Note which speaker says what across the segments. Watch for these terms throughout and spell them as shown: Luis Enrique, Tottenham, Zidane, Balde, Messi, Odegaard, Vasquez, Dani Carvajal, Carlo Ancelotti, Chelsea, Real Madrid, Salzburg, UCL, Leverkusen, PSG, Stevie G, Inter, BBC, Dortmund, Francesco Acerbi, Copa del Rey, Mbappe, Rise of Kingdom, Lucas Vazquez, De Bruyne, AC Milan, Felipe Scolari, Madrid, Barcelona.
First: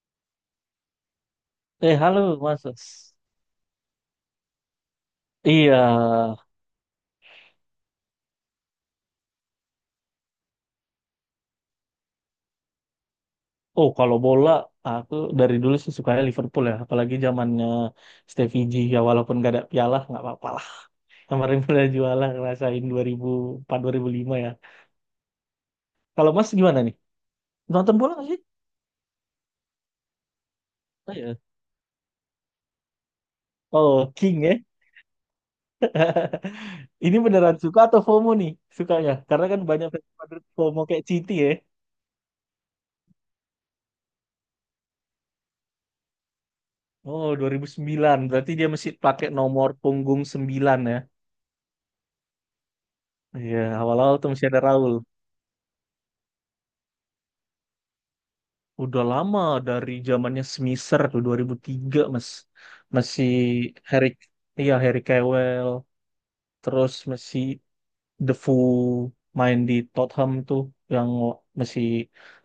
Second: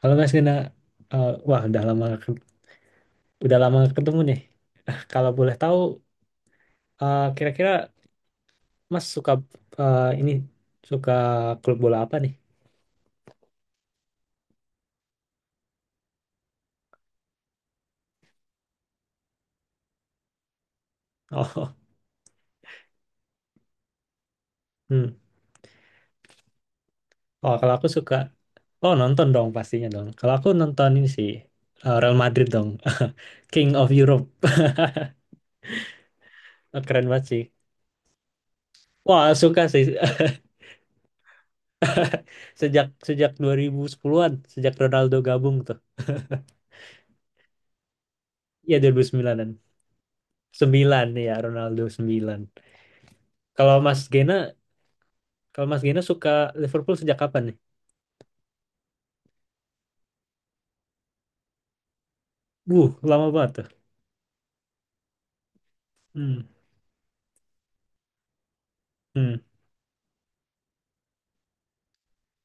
Speaker 1: Kalau Mas Gena, wah udah lama
Speaker 2: Halo, Mas.
Speaker 1: udah lama nggak ketemu nih. Kalau boleh
Speaker 2: Iya.
Speaker 1: tahu, kira-kira Mas suka eh, ini suka klub bola apa nih?
Speaker 2: Oh, kalau bola, aku dari dulu sih sukanya Liverpool ya. Apalagi zamannya Stevie G. Ya, walaupun gak ada piala, nggak apa-apa lah. Kemarin
Speaker 1: Oh,
Speaker 2: udah juara, ngerasain dua dua ribu empat dua ribu lima ya.
Speaker 1: hmm.
Speaker 2: Kalau Mas gimana nih?
Speaker 1: Oh, kalau aku
Speaker 2: Nonton bola
Speaker 1: suka,
Speaker 2: nggak sih?
Speaker 1: oh nonton dong pastinya dong. Kalau aku nonton ini
Speaker 2: Oh,
Speaker 1: sih
Speaker 2: iya.
Speaker 1: Real Madrid dong, King of
Speaker 2: Oh,
Speaker 1: Europe,
Speaker 2: King ya.
Speaker 1: keren
Speaker 2: Ini
Speaker 1: banget sih.
Speaker 2: beneran suka atau FOMO nih sukanya?
Speaker 1: Wah
Speaker 2: Karena kan
Speaker 1: suka sih
Speaker 2: banyak fans Madrid FOMO kayak City ya.
Speaker 1: sejak sejak 2010-an, sejak Ronaldo gabung tuh.
Speaker 2: Oh, 2009. Berarti dia
Speaker 1: Iya
Speaker 2: masih pakai
Speaker 1: 2009-an.
Speaker 2: nomor punggung 9 ya.
Speaker 1: Sembilan ya Ronaldo 9.
Speaker 2: Iya,
Speaker 1: Kalau Mas
Speaker 2: awal-awal tuh
Speaker 1: Gena
Speaker 2: masih ada Raul.
Speaker 1: Kalau Mas Gena suka Liverpool sejak kapan nih?
Speaker 2: Udah lama dari zamannya Smisser tuh 2003 Mas.
Speaker 1: Wuh, lama
Speaker 2: Masih
Speaker 1: banget tuh.
Speaker 2: Harry, iya Harry Kewell,
Speaker 1: Hmm,
Speaker 2: terus masih Defoe
Speaker 1: hmm,
Speaker 2: main di Tottenham tuh yang masih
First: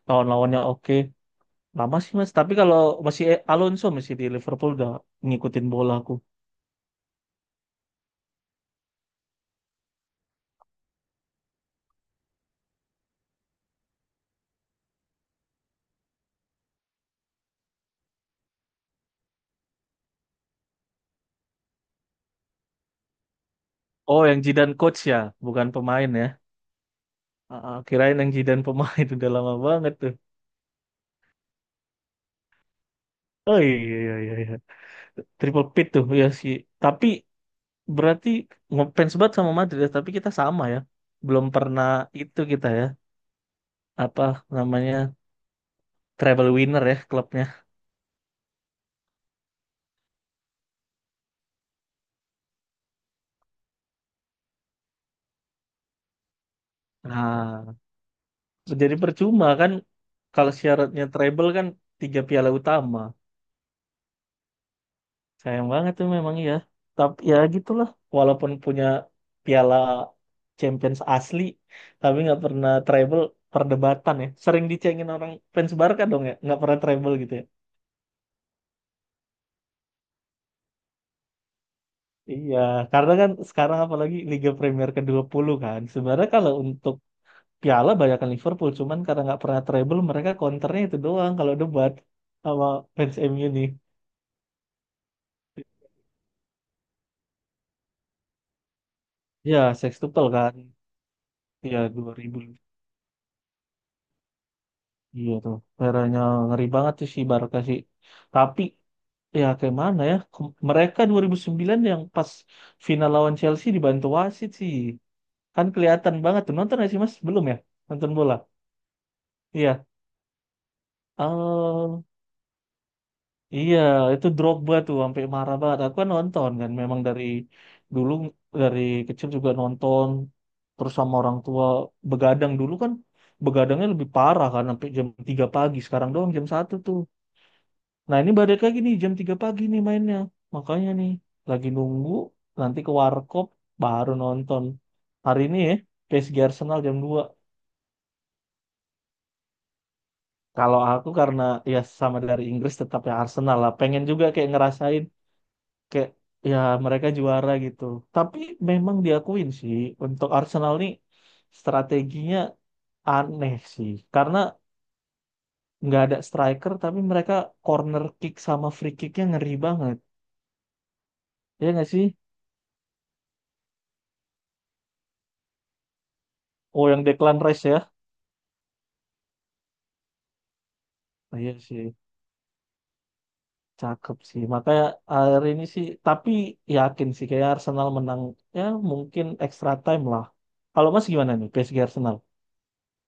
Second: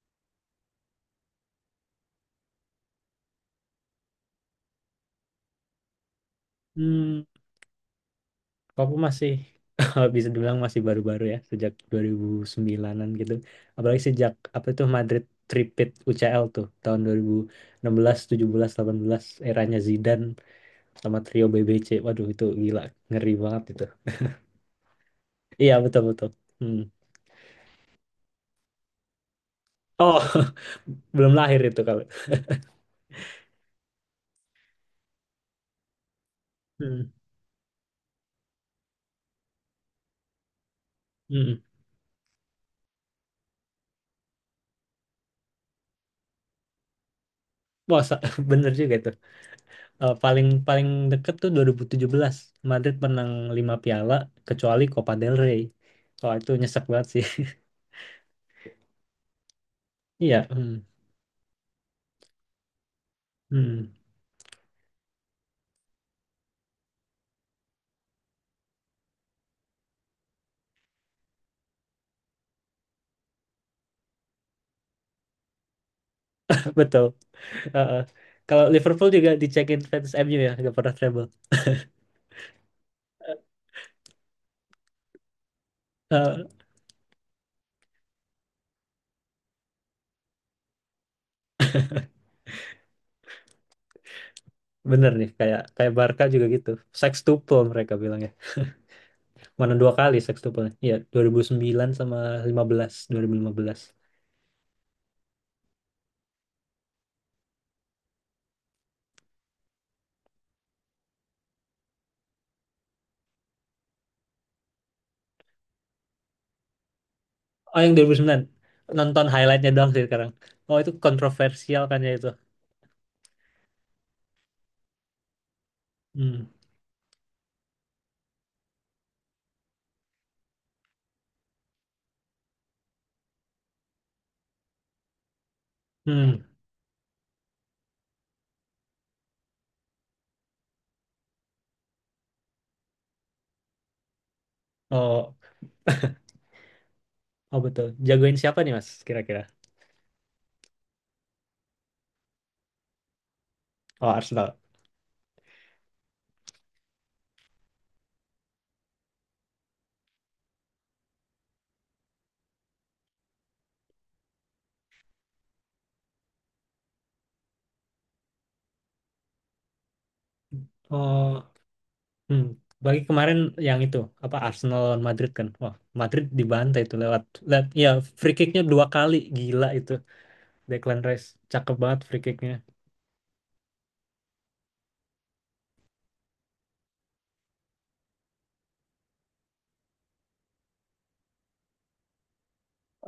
Speaker 2: lawan-lawannya oke. Lama sih Mas, tapi kalau masih Alonso masih di Liverpool udah ngikutin bola aku.
Speaker 1: hmm. Kalau aku masih bisa dibilang masih baru-baru ya, sejak 2009-an gitu. Apalagi sejak apa itu Madrid Tripit UCL tuh tahun dua ribu enam belas, tujuh belas, delapan belas. Eranya Zidane sama trio BBC. Waduh, itu gila, ngeri banget itu.
Speaker 2: Oh, yang Zidane coach ya, bukan
Speaker 1: Iya, betul
Speaker 2: pemain ya.
Speaker 1: betul. Hmm.
Speaker 2: Kirain yang Zidane pemain udah lama banget tuh.
Speaker 1: Oh, belum lahir itu kalau.
Speaker 2: Oh, iya, iya, iya, iya. Triple pit tuh ya sih. Tapi
Speaker 1: Hmm.
Speaker 2: berarti ngefans banget sama Madrid ya, tapi kita sama ya. Belum
Speaker 1: Hmm.
Speaker 2: pernah itu kita ya, apa namanya, treble winner ya klubnya.
Speaker 1: Wah, bener juga itu. Eh, paling paling deket tuh 2017 Madrid menang 5 piala kecuali Copa del Rey. Kalau itu nyesek banget sih.
Speaker 2: Nah, jadi percuma kan
Speaker 1: Iya,
Speaker 2: kalau
Speaker 1: hmm,
Speaker 2: syaratnya treble kan tiga piala utama.
Speaker 1: hmm,
Speaker 2: Sayang banget tuh memang ya. Tapi ya gitulah, walaupun punya piala Champions asli, tapi nggak pernah treble perdebatan ya. Sering dicengin orang fans Barca dong ya, nggak pernah
Speaker 1: betul.
Speaker 2: treble gitu ya.
Speaker 1: Eh, eh. Kalau Liverpool juga dicekin fans MU ya, nggak pernah treble.
Speaker 2: Iya, karena kan sekarang apalagi Liga Premier ke puluh kan. Sebenarnya
Speaker 1: Eh,
Speaker 2: kalau untuk piala banyakkan Liverpool, cuman karena nggak pernah treble mereka counternya itu doang kalau debat sama fans MU nih.
Speaker 1: Bener nih, kayak kayak Barca juga gitu. Sextuple mereka bilang ya. Mana
Speaker 2: Ya,
Speaker 1: dua kali
Speaker 2: sextuple
Speaker 1: sextuple?
Speaker 2: kan.
Speaker 1: Iya, dua ribu
Speaker 2: Ya
Speaker 1: sembilan
Speaker 2: dua
Speaker 1: sama
Speaker 2: ribu.
Speaker 1: lima belas dua ribu lima belas.
Speaker 2: Iya tuh. Eranya ngeri banget tuh si Barca sih. Tapi ya kayak mana ya? Mereka 2009 yang pas final lawan Chelsea dibantu wasit sih. Kan kelihatan banget tuh. Nonton nggak sih Mas? Belum ya?
Speaker 1: Oh, yang dua
Speaker 2: Nonton
Speaker 1: ribu
Speaker 2: bola.
Speaker 1: sembilan. Nonton highlightnya
Speaker 2: Iya.
Speaker 1: doang sih sekarang. Oh, itu kontroversial kan
Speaker 2: Eh,
Speaker 1: ya itu.
Speaker 2: Iya, itu Drogba tuh sampai marah banget. Aku kan
Speaker 1: Hmm.
Speaker 2: nonton kan, memang dari dulu dari kecil juga nonton terus sama orang tua begadang dulu kan begadangnya lebih parah kan sampai jam 3 pagi. Sekarang doang
Speaker 1: Hmm.
Speaker 2: jam satu tuh. Nah, ini balik lagi nih jam 3 pagi nih mainnya. Makanya nih lagi nunggu nanti ke warkop baru nonton.
Speaker 1: Oh.
Speaker 2: Hari ini ya PSG Arsenal jam 2.
Speaker 1: Oh betul. Jagoin siapa nih Mas kira-kira?
Speaker 2: Kalau aku karena ya sama dari Inggris tetap ya Arsenal lah. Pengen
Speaker 1: Oh
Speaker 2: juga kayak
Speaker 1: Arsenal.
Speaker 2: ngerasain kayak ya mereka juara gitu. Tapi memang diakuin sih untuk Arsenal nih strateginya aneh sih karena nggak ada striker tapi mereka corner kick sama free kicknya ngeri banget.
Speaker 1: Oh,
Speaker 2: Ya nggak sih?
Speaker 1: hmm. Bagi kemarin yang itu apa Arsenal lawan Madrid kan? Wah Madrid dibantai
Speaker 2: Oh,
Speaker 1: itu
Speaker 2: yang
Speaker 1: lewat,
Speaker 2: Declan
Speaker 1: lewat
Speaker 2: Rice ya?
Speaker 1: ya free kicknya dua kali gila itu Declan Rice
Speaker 2: Iya
Speaker 1: cakep
Speaker 2: sih,
Speaker 1: banget free kicknya.
Speaker 2: cakep sih. Makanya akhir ini sih tapi yakin sih kayak Arsenal menang ya mungkin extra time lah. Kalau Mas gimana nih PSG Arsenal?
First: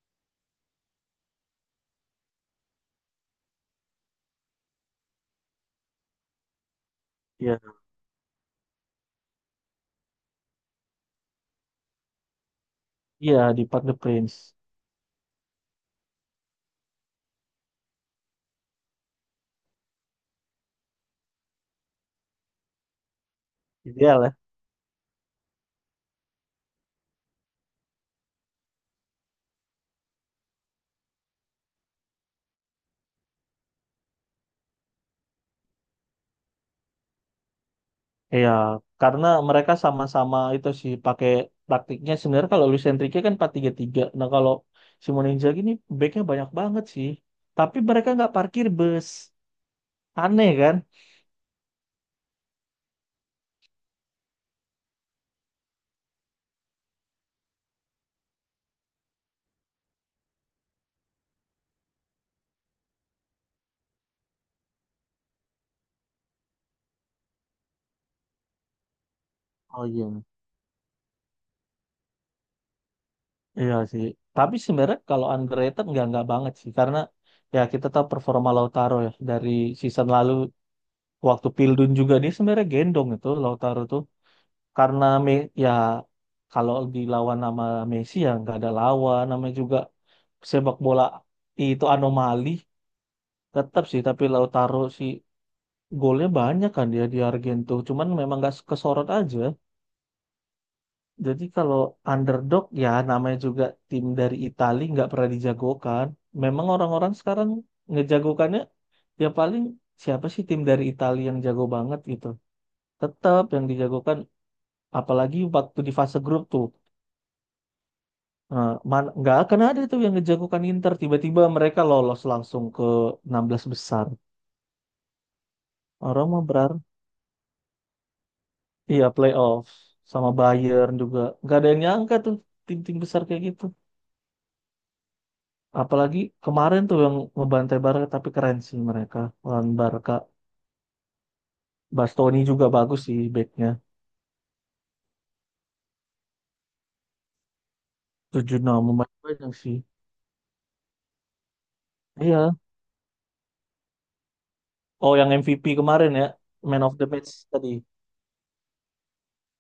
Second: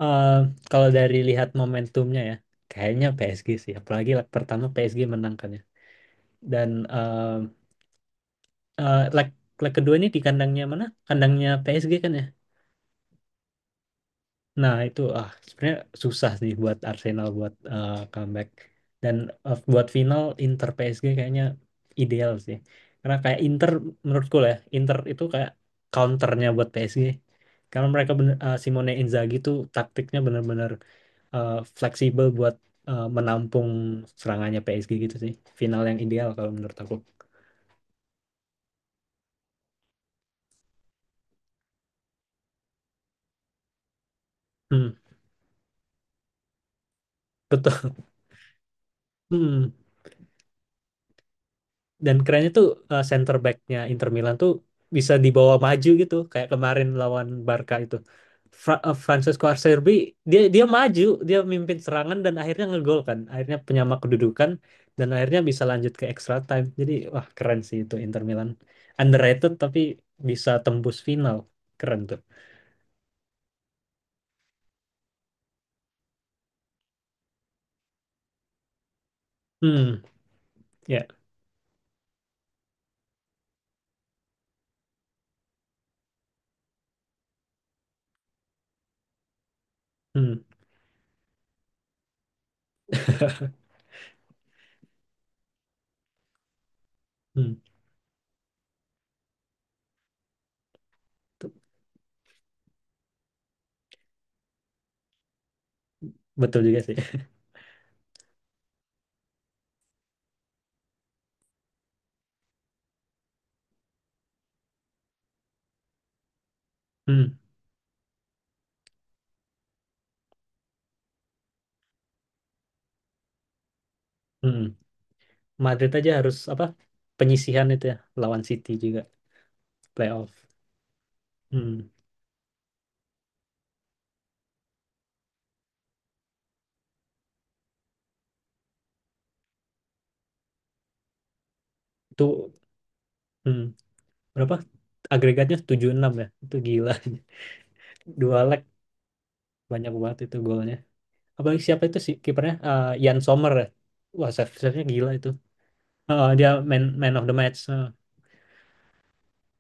Speaker 1: Eh, Kalau dari lihat momentumnya ya, kayaknya PSG sih. Apalagi leg pertama PSG menang kan ya. Dan
Speaker 2: Iya.
Speaker 1: leg leg kedua ini di kandangnya mana? Kandangnya PSG kan ya?
Speaker 2: Iya di Park the Prince.
Speaker 1: Nah, itu ah sebenarnya susah sih buat Arsenal buat comeback dan buat final Inter PSG kayaknya ideal sih. Karena kayak Inter
Speaker 2: Ideal ya.
Speaker 1: menurutku lah ya, Inter itu kayak counternya buat PSG. Karena mereka bener, Simone Inzaghi tuh taktiknya benar-benar eh, fleksibel buat menampung serangannya PSG gitu sih. Final yang ideal kalau menurut aku.
Speaker 2: Iya, karena mereka sama-sama itu sih pakai taktiknya sebenarnya kalau Luis Enrique kan 4-3-3. Nah, kalau
Speaker 1: Hmm,
Speaker 2: Simone Inzaghi ini backnya banyak banget sih. Tapi
Speaker 1: betul.
Speaker 2: mereka nggak parkir bus.
Speaker 1: Hmm.
Speaker 2: Aneh kan?
Speaker 1: Dan kerennya tuh center back-nya Inter Milan tuh bisa dibawa maju gitu kayak kemarin lawan Barca itu Francesco Acerbi, dia dia maju, dia mimpin serangan dan akhirnya ngegol kan, akhirnya penyama kedudukan dan akhirnya bisa lanjut ke extra time, jadi wah keren sih itu Inter Milan, underrated tapi
Speaker 2: Oh, iya.
Speaker 1: bisa tembus final, keren tuh.
Speaker 2: Iya sih. Tapi sebenarnya kalau underrated nggak banget sih karena ya kita tahu performa Lautaro ya dari
Speaker 1: Hmm.
Speaker 2: season lalu
Speaker 1: Ya.
Speaker 2: waktu Pildun juga dia sebenarnya gendong itu Lautaro tuh. Karena Me ya kalau dilawan nama Messi ya nggak ada lawan namanya juga
Speaker 1: Hmm.
Speaker 2: sepak bola itu anomali tetap sih tapi Lautaro si golnya banyak kan dia di
Speaker 1: Hmm.
Speaker 2: Argento cuman memang nggak kesorot aja jadi
Speaker 1: Tuh,
Speaker 2: kalau underdog ya namanya juga tim dari Italia nggak pernah dijagokan
Speaker 1: betul
Speaker 2: memang
Speaker 1: juga sih.
Speaker 2: orang-orang sekarang ngejagokannya ya paling siapa sih tim dari Italia yang jago banget gitu tetap yang dijagokan apalagi waktu di fase grup tuh.
Speaker 1: Hmm.
Speaker 2: Nggak akan ada tuh yang ngejagokan Inter tiba-tiba mereka lolos langsung ke 16 besar
Speaker 1: Hmm. Madrid aja
Speaker 2: orang
Speaker 1: harus
Speaker 2: mah
Speaker 1: apa
Speaker 2: berar
Speaker 1: penyisihan itu ya, lawan City juga
Speaker 2: iya playoff sama
Speaker 1: playoff.
Speaker 2: Bayern juga nggak ada yang
Speaker 1: Hmm,
Speaker 2: nyangka tuh tim-tim besar kayak gitu apalagi kemarin tuh yang ngebantai Barca tapi keren sih mereka lawan Barca Bastoni
Speaker 1: itu
Speaker 2: juga bagus sih
Speaker 1: hmm,
Speaker 2: backnya
Speaker 1: berapa agregatnya tujuh enam ya itu gila. Dua
Speaker 2: tujuh
Speaker 1: leg,
Speaker 2: 0 lumayan banyak sih
Speaker 1: banyak banget itu golnya. Apalagi siapa itu sih
Speaker 2: iya
Speaker 1: kipernya? Jan Sommer ya, wah save save-nya gila
Speaker 2: oh
Speaker 1: itu.
Speaker 2: yang MVP kemarin ya
Speaker 1: Dia man
Speaker 2: man of the
Speaker 1: man of
Speaker 2: match
Speaker 1: the match.
Speaker 2: tadi
Speaker 1: Eh,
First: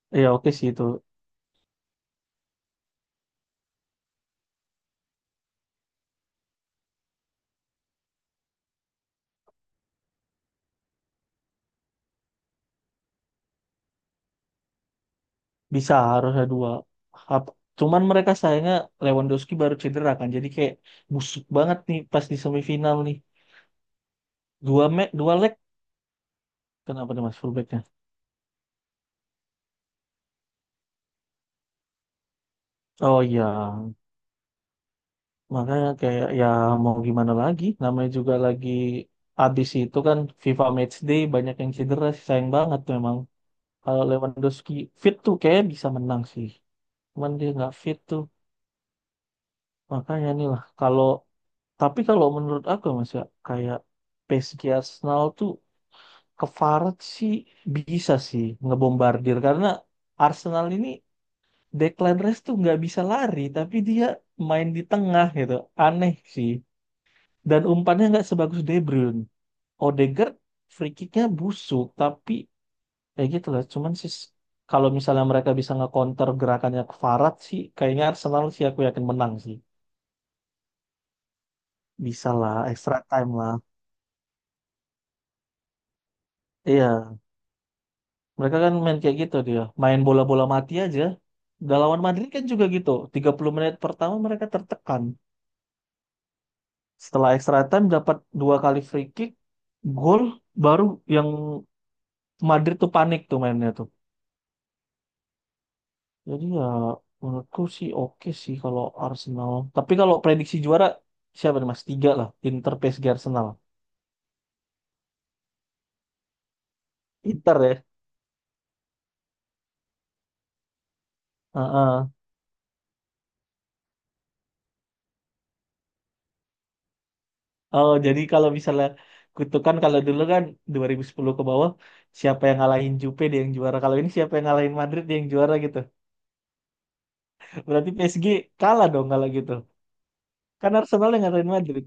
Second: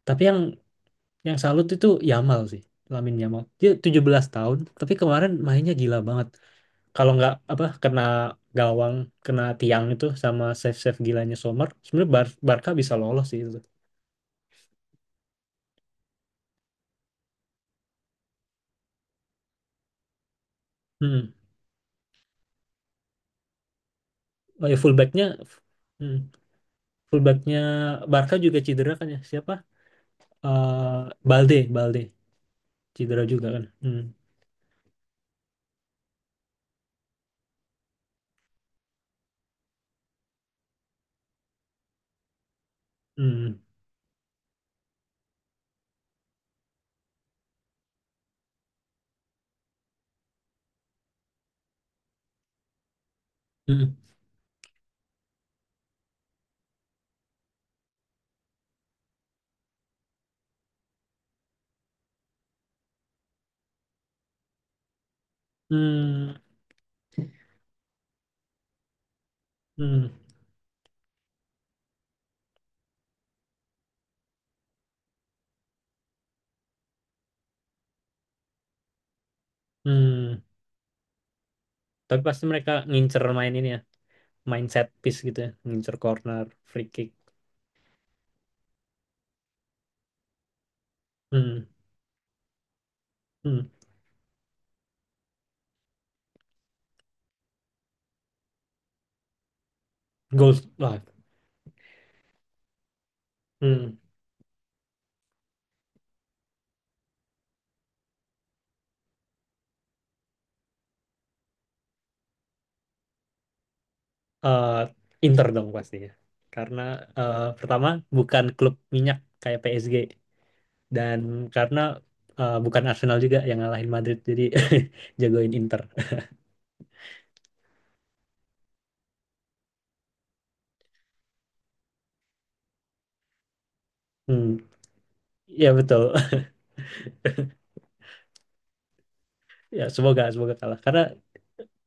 Speaker 1: tapi
Speaker 2: iya
Speaker 1: yang
Speaker 2: oke sih itu.
Speaker 1: yang salut itu Yamal sih, Lamin Yamal, dia 17 tahun tapi kemarin mainnya gila banget. Kalau nggak apa kena gawang, kena tiang itu sama save save gilanya Sommer sebenarnya Barca bisa lolos sih itu.
Speaker 2: Bisa harusnya dua. Hap- Cuman mereka sayangnya Lewandowski baru cedera kan. Jadi kayak
Speaker 1: Hmm.
Speaker 2: busuk banget nih pas di semifinal nih.
Speaker 1: Oh ya
Speaker 2: Dua me
Speaker 1: fullbacknya.
Speaker 2: dua leg.
Speaker 1: Hmm.
Speaker 2: Kenapa nih Mas
Speaker 1: Fullbacknya
Speaker 2: fullbacknya?
Speaker 1: Barca juga cedera kan ya? Siapa? Eh Balde
Speaker 2: Oh,
Speaker 1: cedera
Speaker 2: iya.
Speaker 1: juga kan? Hmm.
Speaker 2: Makanya kayak ya mau gimana lagi. Namanya juga lagi abis itu kan FIFA Matchday banyak yang cedera sih. Sayang banget memang.
Speaker 1: Hmm.
Speaker 2: Kalau Lewandowski fit tuh kayak bisa menang sih. Cuman dia nggak fit tuh. Makanya nih lah. Kalau tapi kalau menurut aku ya, Mas ya kayak
Speaker 1: Hmm.
Speaker 2: PSG Arsenal tuh ke Farad sih bisa sih ngebombardir karena Arsenal ini Declan Rice tuh nggak bisa lari tapi dia main di tengah gitu aneh
Speaker 1: Hmm.
Speaker 2: sih dan umpannya nggak sebagus De Bruyne
Speaker 1: Hmm.
Speaker 2: Odegaard free kicknya busuk tapi ya gitu lah cuman sih kalau misalnya mereka bisa nge-counter gerakannya ke Farad sih kayaknya Arsenal sih aku yakin menang sih
Speaker 1: Hmm. Tapi
Speaker 2: bisa
Speaker 1: pasti
Speaker 2: lah
Speaker 1: mereka
Speaker 2: extra
Speaker 1: ngincer
Speaker 2: time
Speaker 1: main
Speaker 2: lah.
Speaker 1: ini ya, main set piece gitu ya, ngincer corner, free kick.
Speaker 2: Iya. Mereka kan main kayak gitu dia. Main bola-bola mati aja.
Speaker 1: Hmm.
Speaker 2: Udah lawan Madrid kan juga gitu. Tiga puluh
Speaker 1: Hmm.
Speaker 2: menit pertama mereka tertekan. Setelah extra time dapat dua kali free kick, gol
Speaker 1: Goal
Speaker 2: baru
Speaker 1: wah.
Speaker 2: yang Madrid tuh panik tuh mainnya tuh.
Speaker 1: Hmm.
Speaker 2: Jadi ya menurutku sih oke sih kalau Arsenal. Tapi kalau prediksi juara siapa nih Mas? Tiga lah. Inter, PSG, Arsenal.
Speaker 1: Eh, Inter dong pastinya. Karena
Speaker 2: Inter ya.
Speaker 1: pertama bukan klub minyak kayak PSG dan karena
Speaker 2: Heeh.
Speaker 1: bukan Arsenal juga yang ngalahin Madrid, jadi jagoin Inter.
Speaker 2: Oh, jadi kalau misalnya kutukan kalau dulu kan 2010 ke bawah siapa yang ngalahin Jupe dia yang juara. Kalau ini siapa yang
Speaker 1: Hmm,
Speaker 2: ngalahin Madrid dia yang juara
Speaker 1: ya
Speaker 2: gitu.
Speaker 1: betul.
Speaker 2: Berarti PSG kalah dong kalau gitu.
Speaker 1: Ya, semoga semoga
Speaker 2: Kan
Speaker 1: kalah. Karena
Speaker 2: Arsenal yang ngalahin Madrid.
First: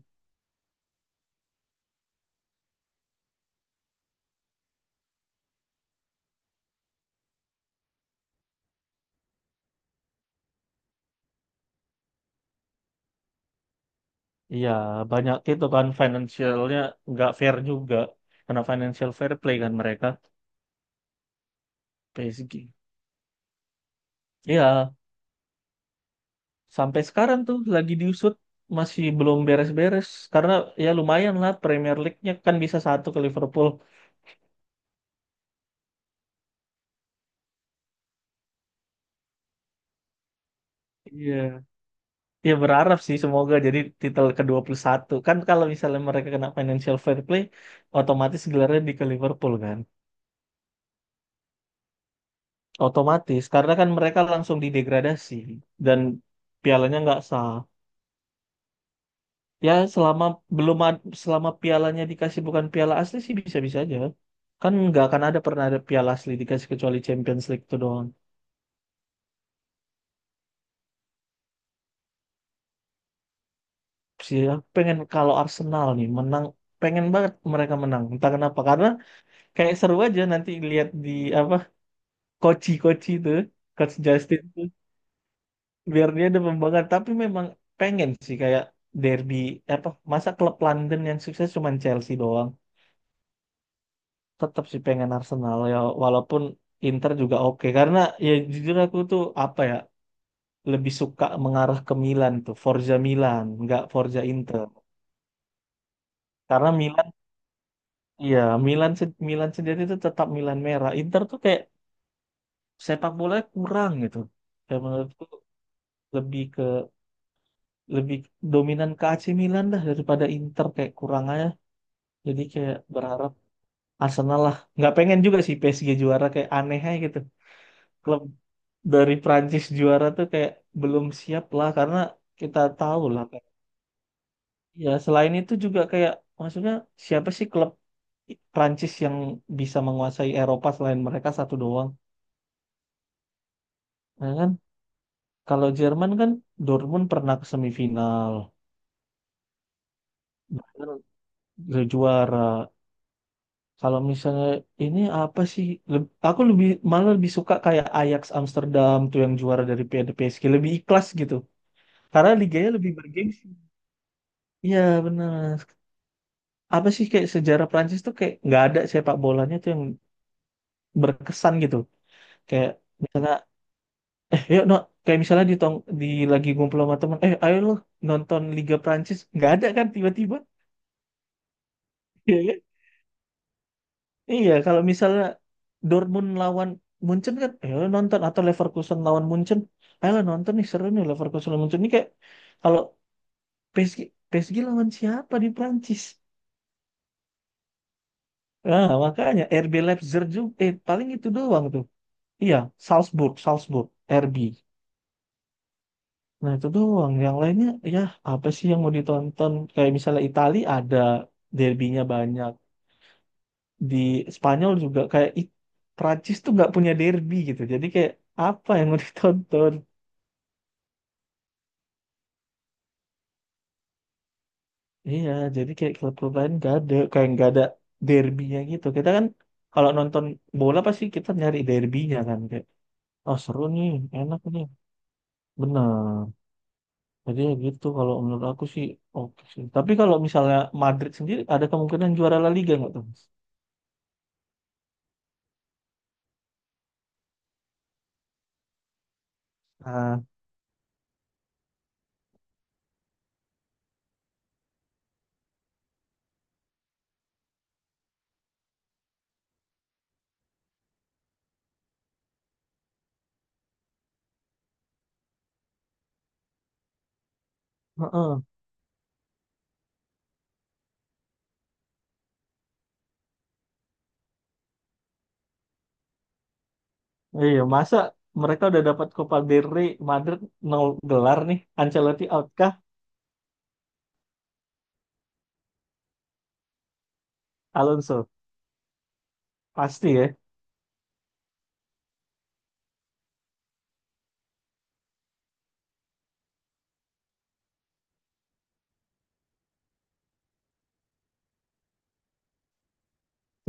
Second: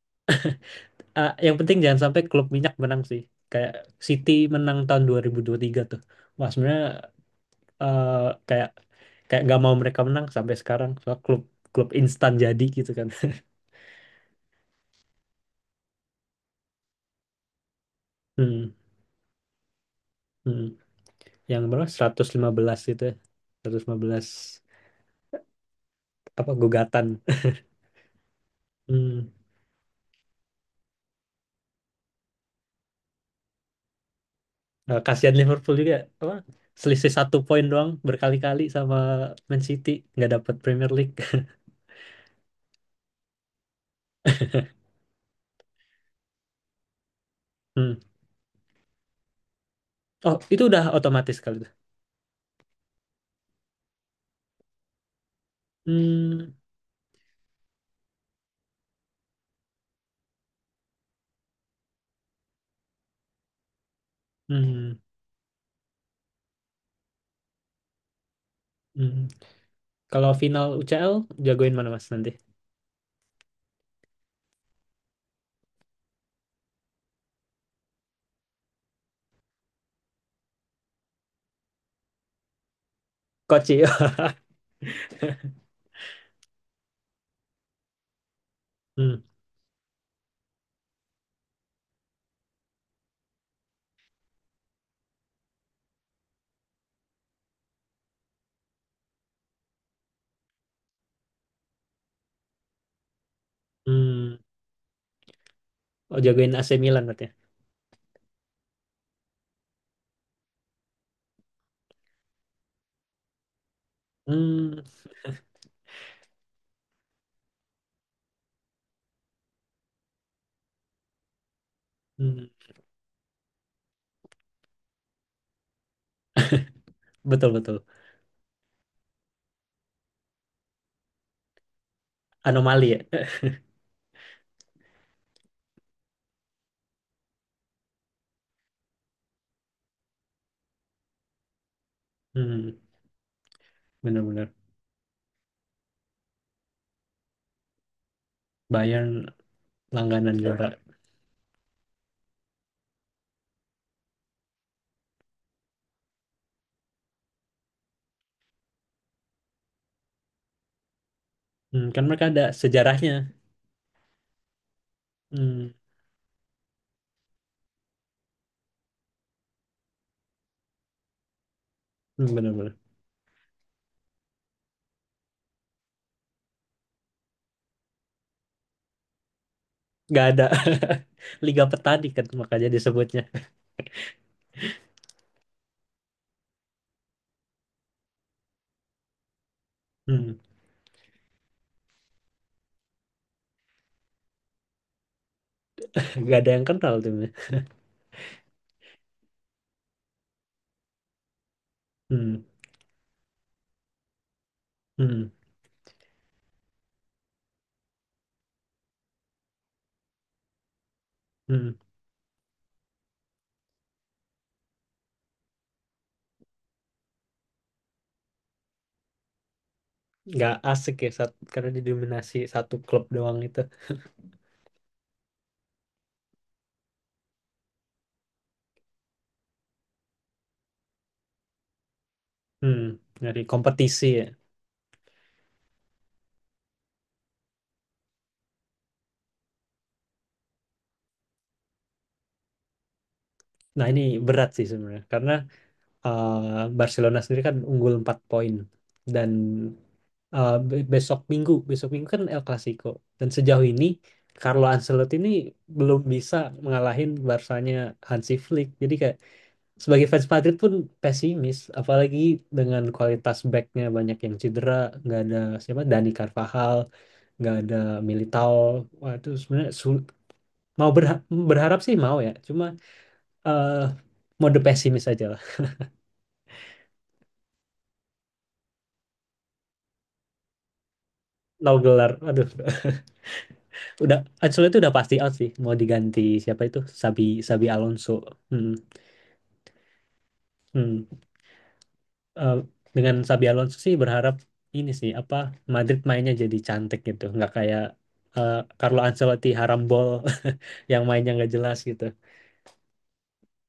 Speaker 1: yang penting jangan sampai klub minyak menang sih. Kayak City menang tahun 2023 tuh. Wah, sebenarnya kayak kayak nggak mau mereka menang sampai sekarang. Soal klub klub instan jadi gitu kan.
Speaker 2: Iya, banyak itu kan financialnya nggak fair juga. Karena
Speaker 1: Hmm,
Speaker 2: financial fair play kan mereka
Speaker 1: hmm. Yang berapa?
Speaker 2: PSG.
Speaker 1: 115 gitu ya. Seratus lima belas
Speaker 2: Iya,
Speaker 1: apa
Speaker 2: sampai
Speaker 1: gugatan.
Speaker 2: sekarang tuh lagi diusut masih
Speaker 1: Hmm.
Speaker 2: belum beres-beres karena ya lumayan lah Premier League-nya kan bisa satu ke Liverpool.
Speaker 1: Nah, kasihan Liverpool juga, apa? Selisih satu poin doang berkali-kali sama Man City, nggak dapat Premier League.
Speaker 2: Iya. Ya berharap sih semoga jadi titel ke satu kan kalau misalnya mereka kena financial fair play
Speaker 1: Hmm.
Speaker 2: otomatis gelarnya di ke Liverpool kan
Speaker 1: Oh, itu udah otomatis kali itu.
Speaker 2: otomatis karena kan mereka langsung didegradasi dan
Speaker 1: Hmm.
Speaker 2: pialanya nggak sah ya selama belum ad- selama pialanya dikasih bukan piala asli sih bisa-bisa aja kan
Speaker 1: Hmm.
Speaker 2: nggak akan ada pernah ada piala asli dikasih kecuali Champions League itu doang
Speaker 1: Hmm. Kalau final UCL jagoin mana Mas nanti?
Speaker 2: sih ya. Pengen kalau Arsenal nih menang pengen banget mereka menang entah kenapa karena kayak seru aja nanti lihat di apa Koci Koci itu
Speaker 1: Koci.
Speaker 2: Coach Justin tuh biar dia ada pembanggaan tapi memang pengen sih kayak
Speaker 1: Hmm.
Speaker 2: derby apa masa klub London yang sukses cuman Chelsea doang tetap sih pengen Arsenal ya walaupun Inter juga oke karena ya jujur aku tuh apa ya lebih suka mengarah ke Milan tuh Forza Milan nggak Forza
Speaker 1: Hmm.
Speaker 2: Inter
Speaker 1: Oh, jagoin
Speaker 2: karena
Speaker 1: AC Milan
Speaker 2: Milan
Speaker 1: berarti. Ya?
Speaker 2: iya Milan Milan sendiri tuh tetap Milan merah Inter tuh kayak sepak bola kurang gitu ya
Speaker 1: Hmm.
Speaker 2: menurutku lebih lebih dominan ke AC Milan dah daripada Inter kayak kurang aja. Jadi
Speaker 1: Hmm.
Speaker 2: kayak berharap Arsenal lah. Nggak pengen juga sih PSG juara kayak aneh aja gitu.
Speaker 1: Betul betul.
Speaker 2: Klub dari Prancis juara tuh kayak belum siap lah karena kita
Speaker 1: Anomali ya.
Speaker 2: tahu lah kayak. Ya selain itu juga kayak maksudnya siapa sih klub Prancis yang bisa menguasai Eropa selain mereka satu doang.
Speaker 1: Hmm.
Speaker 2: Nah
Speaker 1: Benar-benar.
Speaker 2: kan kalau Jerman kan Dortmund pernah ke semifinal,
Speaker 1: Bayern langganan juga.
Speaker 2: Bayern juara. Kalau misalnya ini apa sih? Aku lebih malah lebih suka kayak Ajax Amsterdam tuh yang juara dari PSG lebih ikhlas gitu.
Speaker 1: Hmm. Kan mereka
Speaker 2: Karena
Speaker 1: ada
Speaker 2: liganya lebih
Speaker 1: sejarahnya.
Speaker 2: bergengsi. Iya benar.
Speaker 1: Hmm.
Speaker 2: Apa sih kayak sejarah Prancis tuh kayak nggak ada sepak bolanya tuh yang berkesan gitu.
Speaker 1: Hmm,
Speaker 2: Kayak
Speaker 1: benar-benar.
Speaker 2: misalnya yuk no kayak misalnya di tong di lagi ngumpul sama teman eh ayo lo nonton Liga Prancis nggak ada kan
Speaker 1: Gak
Speaker 2: tiba-tiba.
Speaker 1: ada Liga Petani kan
Speaker 2: Iya kan?
Speaker 1: makanya disebutnya.
Speaker 2: Iya, kalau misalnya Dortmund lawan Munchen kan, ayo nonton atau Leverkusen lawan Munchen, ayo
Speaker 1: Hmm.
Speaker 2: nonton nih seru nih Leverkusen lawan Munchen. Ini kayak kalau PSG PSG lawan siapa di Prancis?
Speaker 1: Gak ada yang kental timnya.
Speaker 2: Nah, makanya RB Leipzig juga, paling itu doang tuh.
Speaker 1: Hmm.
Speaker 2: Iya, Salzburg, Salzburg, RB.
Speaker 1: Hmm.
Speaker 2: Nah itu doang. Yang lainnya, ya apa sih yang mau ditonton? Kayak misalnya Itali ada
Speaker 1: Hmm.
Speaker 2: derbynya banyak. Di Spanyol juga kayak Prancis tuh nggak punya derby gitu. Jadi kayak apa yang mau ditonton.
Speaker 1: Gak asik ya saat karena didominasi satu klub doang itu.
Speaker 2: Iya, jadi kayak klub-klub lain gak ada, kayak nggak ada derbynya gitu. Kita kan kalau nonton bola pasti kita nyari derbynya kan kayak,
Speaker 1: Hmm.
Speaker 2: oh
Speaker 1: Dari
Speaker 2: seru nih,
Speaker 1: kompetisi ya.
Speaker 2: enak nih, benar. Jadi ya gitu kalau menurut aku sih oke sih. Tapi kalau misalnya Madrid sendiri ada kemungkinan juara La Liga nggak tuh? Mas?
Speaker 1: Nah, ini berat sih sebenarnya karena Barcelona sendiri kan unggul 4 poin dan
Speaker 2: Nah,
Speaker 1: besok Minggu kan El Clasico. Dan sejauh ini Carlo Ancelotti ini belum bisa mengalahin Barsanya Hansi Flick. Jadi kayak sebagai fans Madrid pun pesimis, apalagi dengan kualitas backnya banyak yang cedera, nggak ada siapa Dani Carvajal, nggak ada
Speaker 2: heeh.
Speaker 1: Militao. Wah, itu sebenarnya mau berha- berharap sih mau ya, cuma eh mode pesimis aja.
Speaker 2: Iya, masa mereka udah dapat Copa del Rey, Madrid nol gelar nih,
Speaker 1: No gelar.
Speaker 2: Ancelotti out
Speaker 1: Aduh,
Speaker 2: kah?
Speaker 1: udah Ancelotti itu udah pasti out sih. Mau diganti siapa itu? Sabi Sabi Alonso.
Speaker 2: Alonso
Speaker 1: Hmm,
Speaker 2: pasti ya.
Speaker 1: hmm. Eh, dengan Sabi Alonso sih berharap ini sih apa Madrid mainnya jadi cantik gitu, nggak kayak eh, Carlo Ancelotti harambol yang mainnya nggak jelas gitu.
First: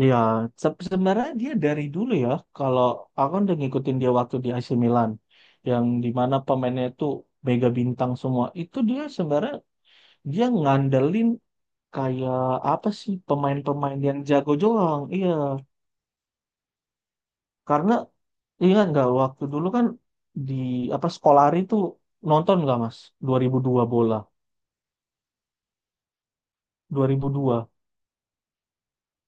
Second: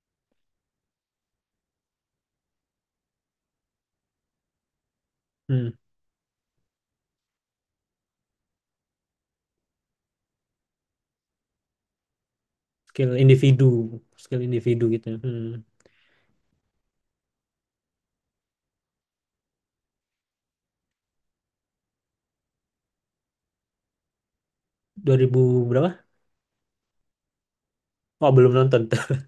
Speaker 2: Iya, sebenarnya dia dari dulu ya, kalau aku kan udah ngikutin dia waktu di AC Milan,
Speaker 1: Hmm,
Speaker 2: yang dimana pemainnya itu mega bintang semua, itu dia sebenarnya dia ngandelin kayak apa
Speaker 1: skill
Speaker 2: sih
Speaker 1: individu,
Speaker 2: pemain-pemain yang
Speaker 1: skill
Speaker 2: jago
Speaker 1: individu
Speaker 2: doang,
Speaker 1: gitu.
Speaker 2: iya.
Speaker 1: Hmm.
Speaker 2: Karena ingat nggak waktu dulu kan di apa Skolari itu nonton nggak Mas? 2002 bola,
Speaker 1: 2000 berapa?
Speaker 2: 2002.
Speaker 1: Oh, belum nonton. Tuh.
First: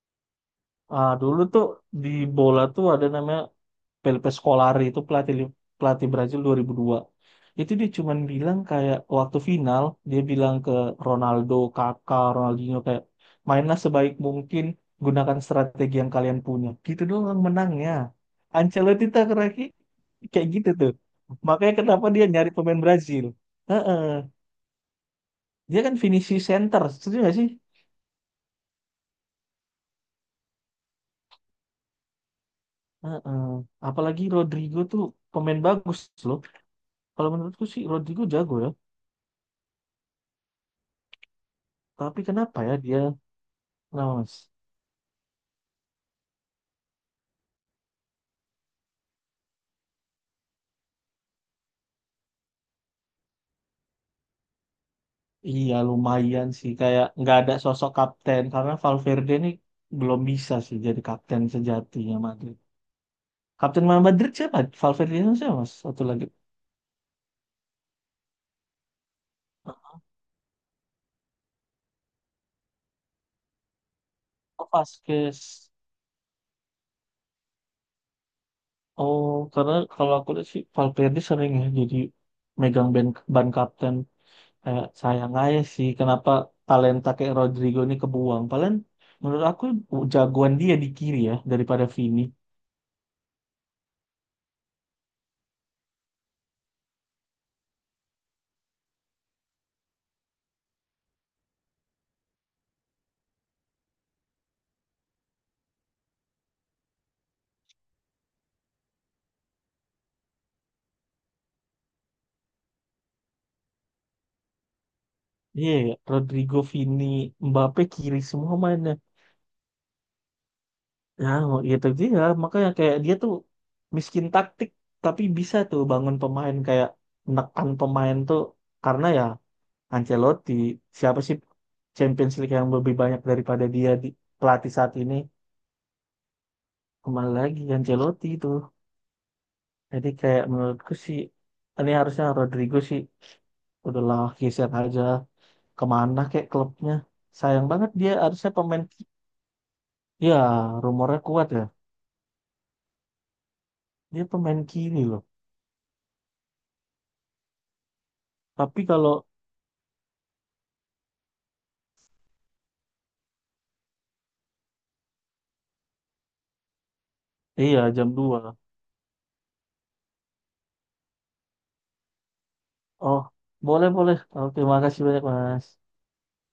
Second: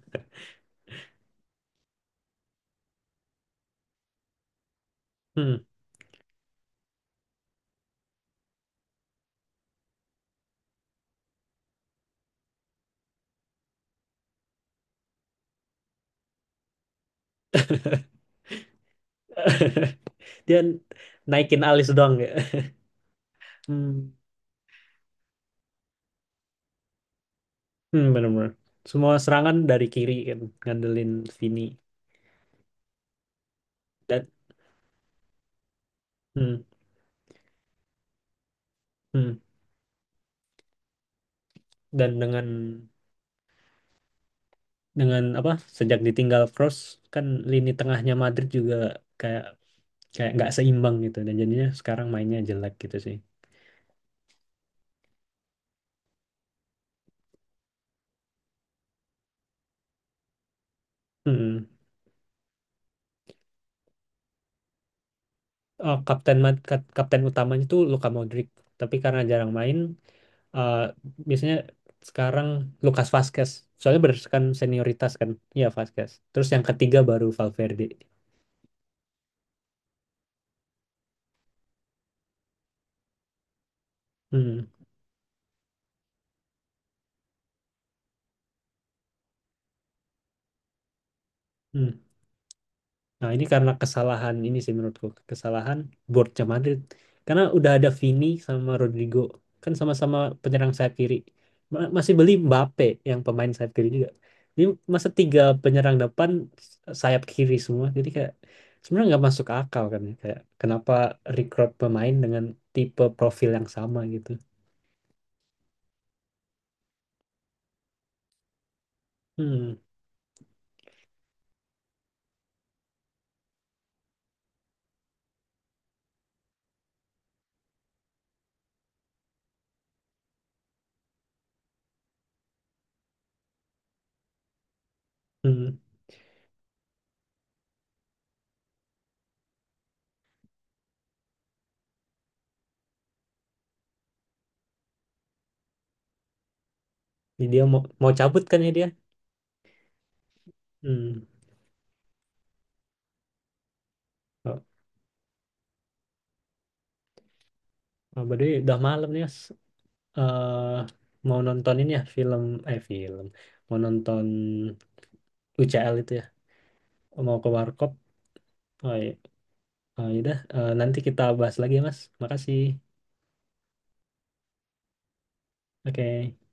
Speaker 2: Dulu tuh di bola tuh ada namanya Felipe Scolari itu pelatih
Speaker 1: Hmm.
Speaker 2: pelatih Brazil 2002 itu dia cuman bilang kayak waktu final dia bilang ke Ronaldo, Kakak, Ronaldinho kayak mainlah sebaik mungkin gunakan strategi yang kalian punya gitu doang menangnya Ancelotti tak keraki kayak
Speaker 1: Dia
Speaker 2: gitu tuh
Speaker 1: naikin
Speaker 2: makanya
Speaker 1: alis
Speaker 2: kenapa
Speaker 1: doang
Speaker 2: dia
Speaker 1: ya.
Speaker 2: nyari pemain Brazil. Heeh.
Speaker 1: Hmm.
Speaker 2: Dia kan finishing center setuju gak sih.
Speaker 1: Hmm, benar-benar. Semua serangan dari kiri kan ngandelin Vini
Speaker 2: Heeh. Apalagi
Speaker 1: dan
Speaker 2: Rodrigo tuh pemain bagus loh
Speaker 1: hmm,
Speaker 2: kalau menurutku sih Rodrigo jago ya
Speaker 1: hmm. dan
Speaker 2: tapi kenapa ya dia. Nah, Mas.
Speaker 1: dengan apa sejak ditinggal Cross kan lini tengahnya Madrid juga kayak kayak nggak seimbang gitu dan jadinya sekarang mainnya jelek gitu sih.
Speaker 2: Iya lumayan sih kayak nggak ada sosok kapten karena Valverde ini belum bisa sih jadi kapten
Speaker 1: Hmm.
Speaker 2: sejatinya Madrid. Kapten Madrid siapa? Valverde itu siapa Mas? Satu lagi.
Speaker 1: Kapten utamanya itu Luka Modric tapi karena jarang main, eh, biasanya sekarang Lucas Vazquez, soalnya berdasarkan
Speaker 2: Oh,
Speaker 1: senioritas kan, iya
Speaker 2: Vasquez.
Speaker 1: Vazquez, terus yang ketiga baru Valverde.
Speaker 2: Oh, karena kalau aku lihat sih Valverde sering ya jadi megang ban, ban kapten
Speaker 1: Hmm.
Speaker 2: kayak sayang aja sih kenapa talenta kayak Rodrigo ini kebuang. Paling menurut aku jagoan dia di kiri ya daripada
Speaker 1: Hmm.
Speaker 2: Vini.
Speaker 1: Nah, ini karena kesalahan ini sih menurutku, kesalahan boardnya Madrid. Karena udah ada Vini sama Rodrigo, kan sama-sama penyerang sayap kiri. Masih beli Mbappe yang pemain sayap kiri juga. Ini masa tiga penyerang depan sayap kiri semua, jadi kayak sebenarnya nggak masuk akal kan ya. Kayak kenapa rekrut pemain dengan tipe profil yang sama gitu.
Speaker 2: Iya, ya, Rodrigo, Vini, Mbappe kiri semua mainnya.
Speaker 1: Hmm,
Speaker 2: Ya, mau gitu dia. Makanya kayak dia tuh miskin taktik, tapi bisa tuh bangun pemain kayak menekan pemain tuh karena ya Ancelotti siapa sih Champions League yang lebih banyak daripada dia di pelatih saat ini
Speaker 1: hmm.
Speaker 2: kembali lagi Ancelotti itu. Jadi kayak menurutku sih ini harusnya Rodrigo sih udahlah geser aja kemana kayak klubnya.
Speaker 1: Jadi dia
Speaker 2: Sayang
Speaker 1: mau
Speaker 2: banget dia
Speaker 1: mau cabut
Speaker 2: harusnya
Speaker 1: kan ya dia.
Speaker 2: ya rumornya
Speaker 1: Hmm.
Speaker 2: kuat ya. Dia pemain
Speaker 1: Oh,
Speaker 2: kiri loh.
Speaker 1: oh, by the way, udah
Speaker 2: Tapi
Speaker 1: malam
Speaker 2: kalau
Speaker 1: nih, Yas. eh Mau nonton ini ya film mau nonton UCL itu ya, mau ke
Speaker 2: iya
Speaker 1: warkop.
Speaker 2: jam 2.
Speaker 1: Oh, iya. Oh, yaudah. Nanti kita bahas lagi ya Mas, makasih.
Speaker 2: Oh, boleh boleh. Oke, makasih banyak Mas.
Speaker 1: Oke.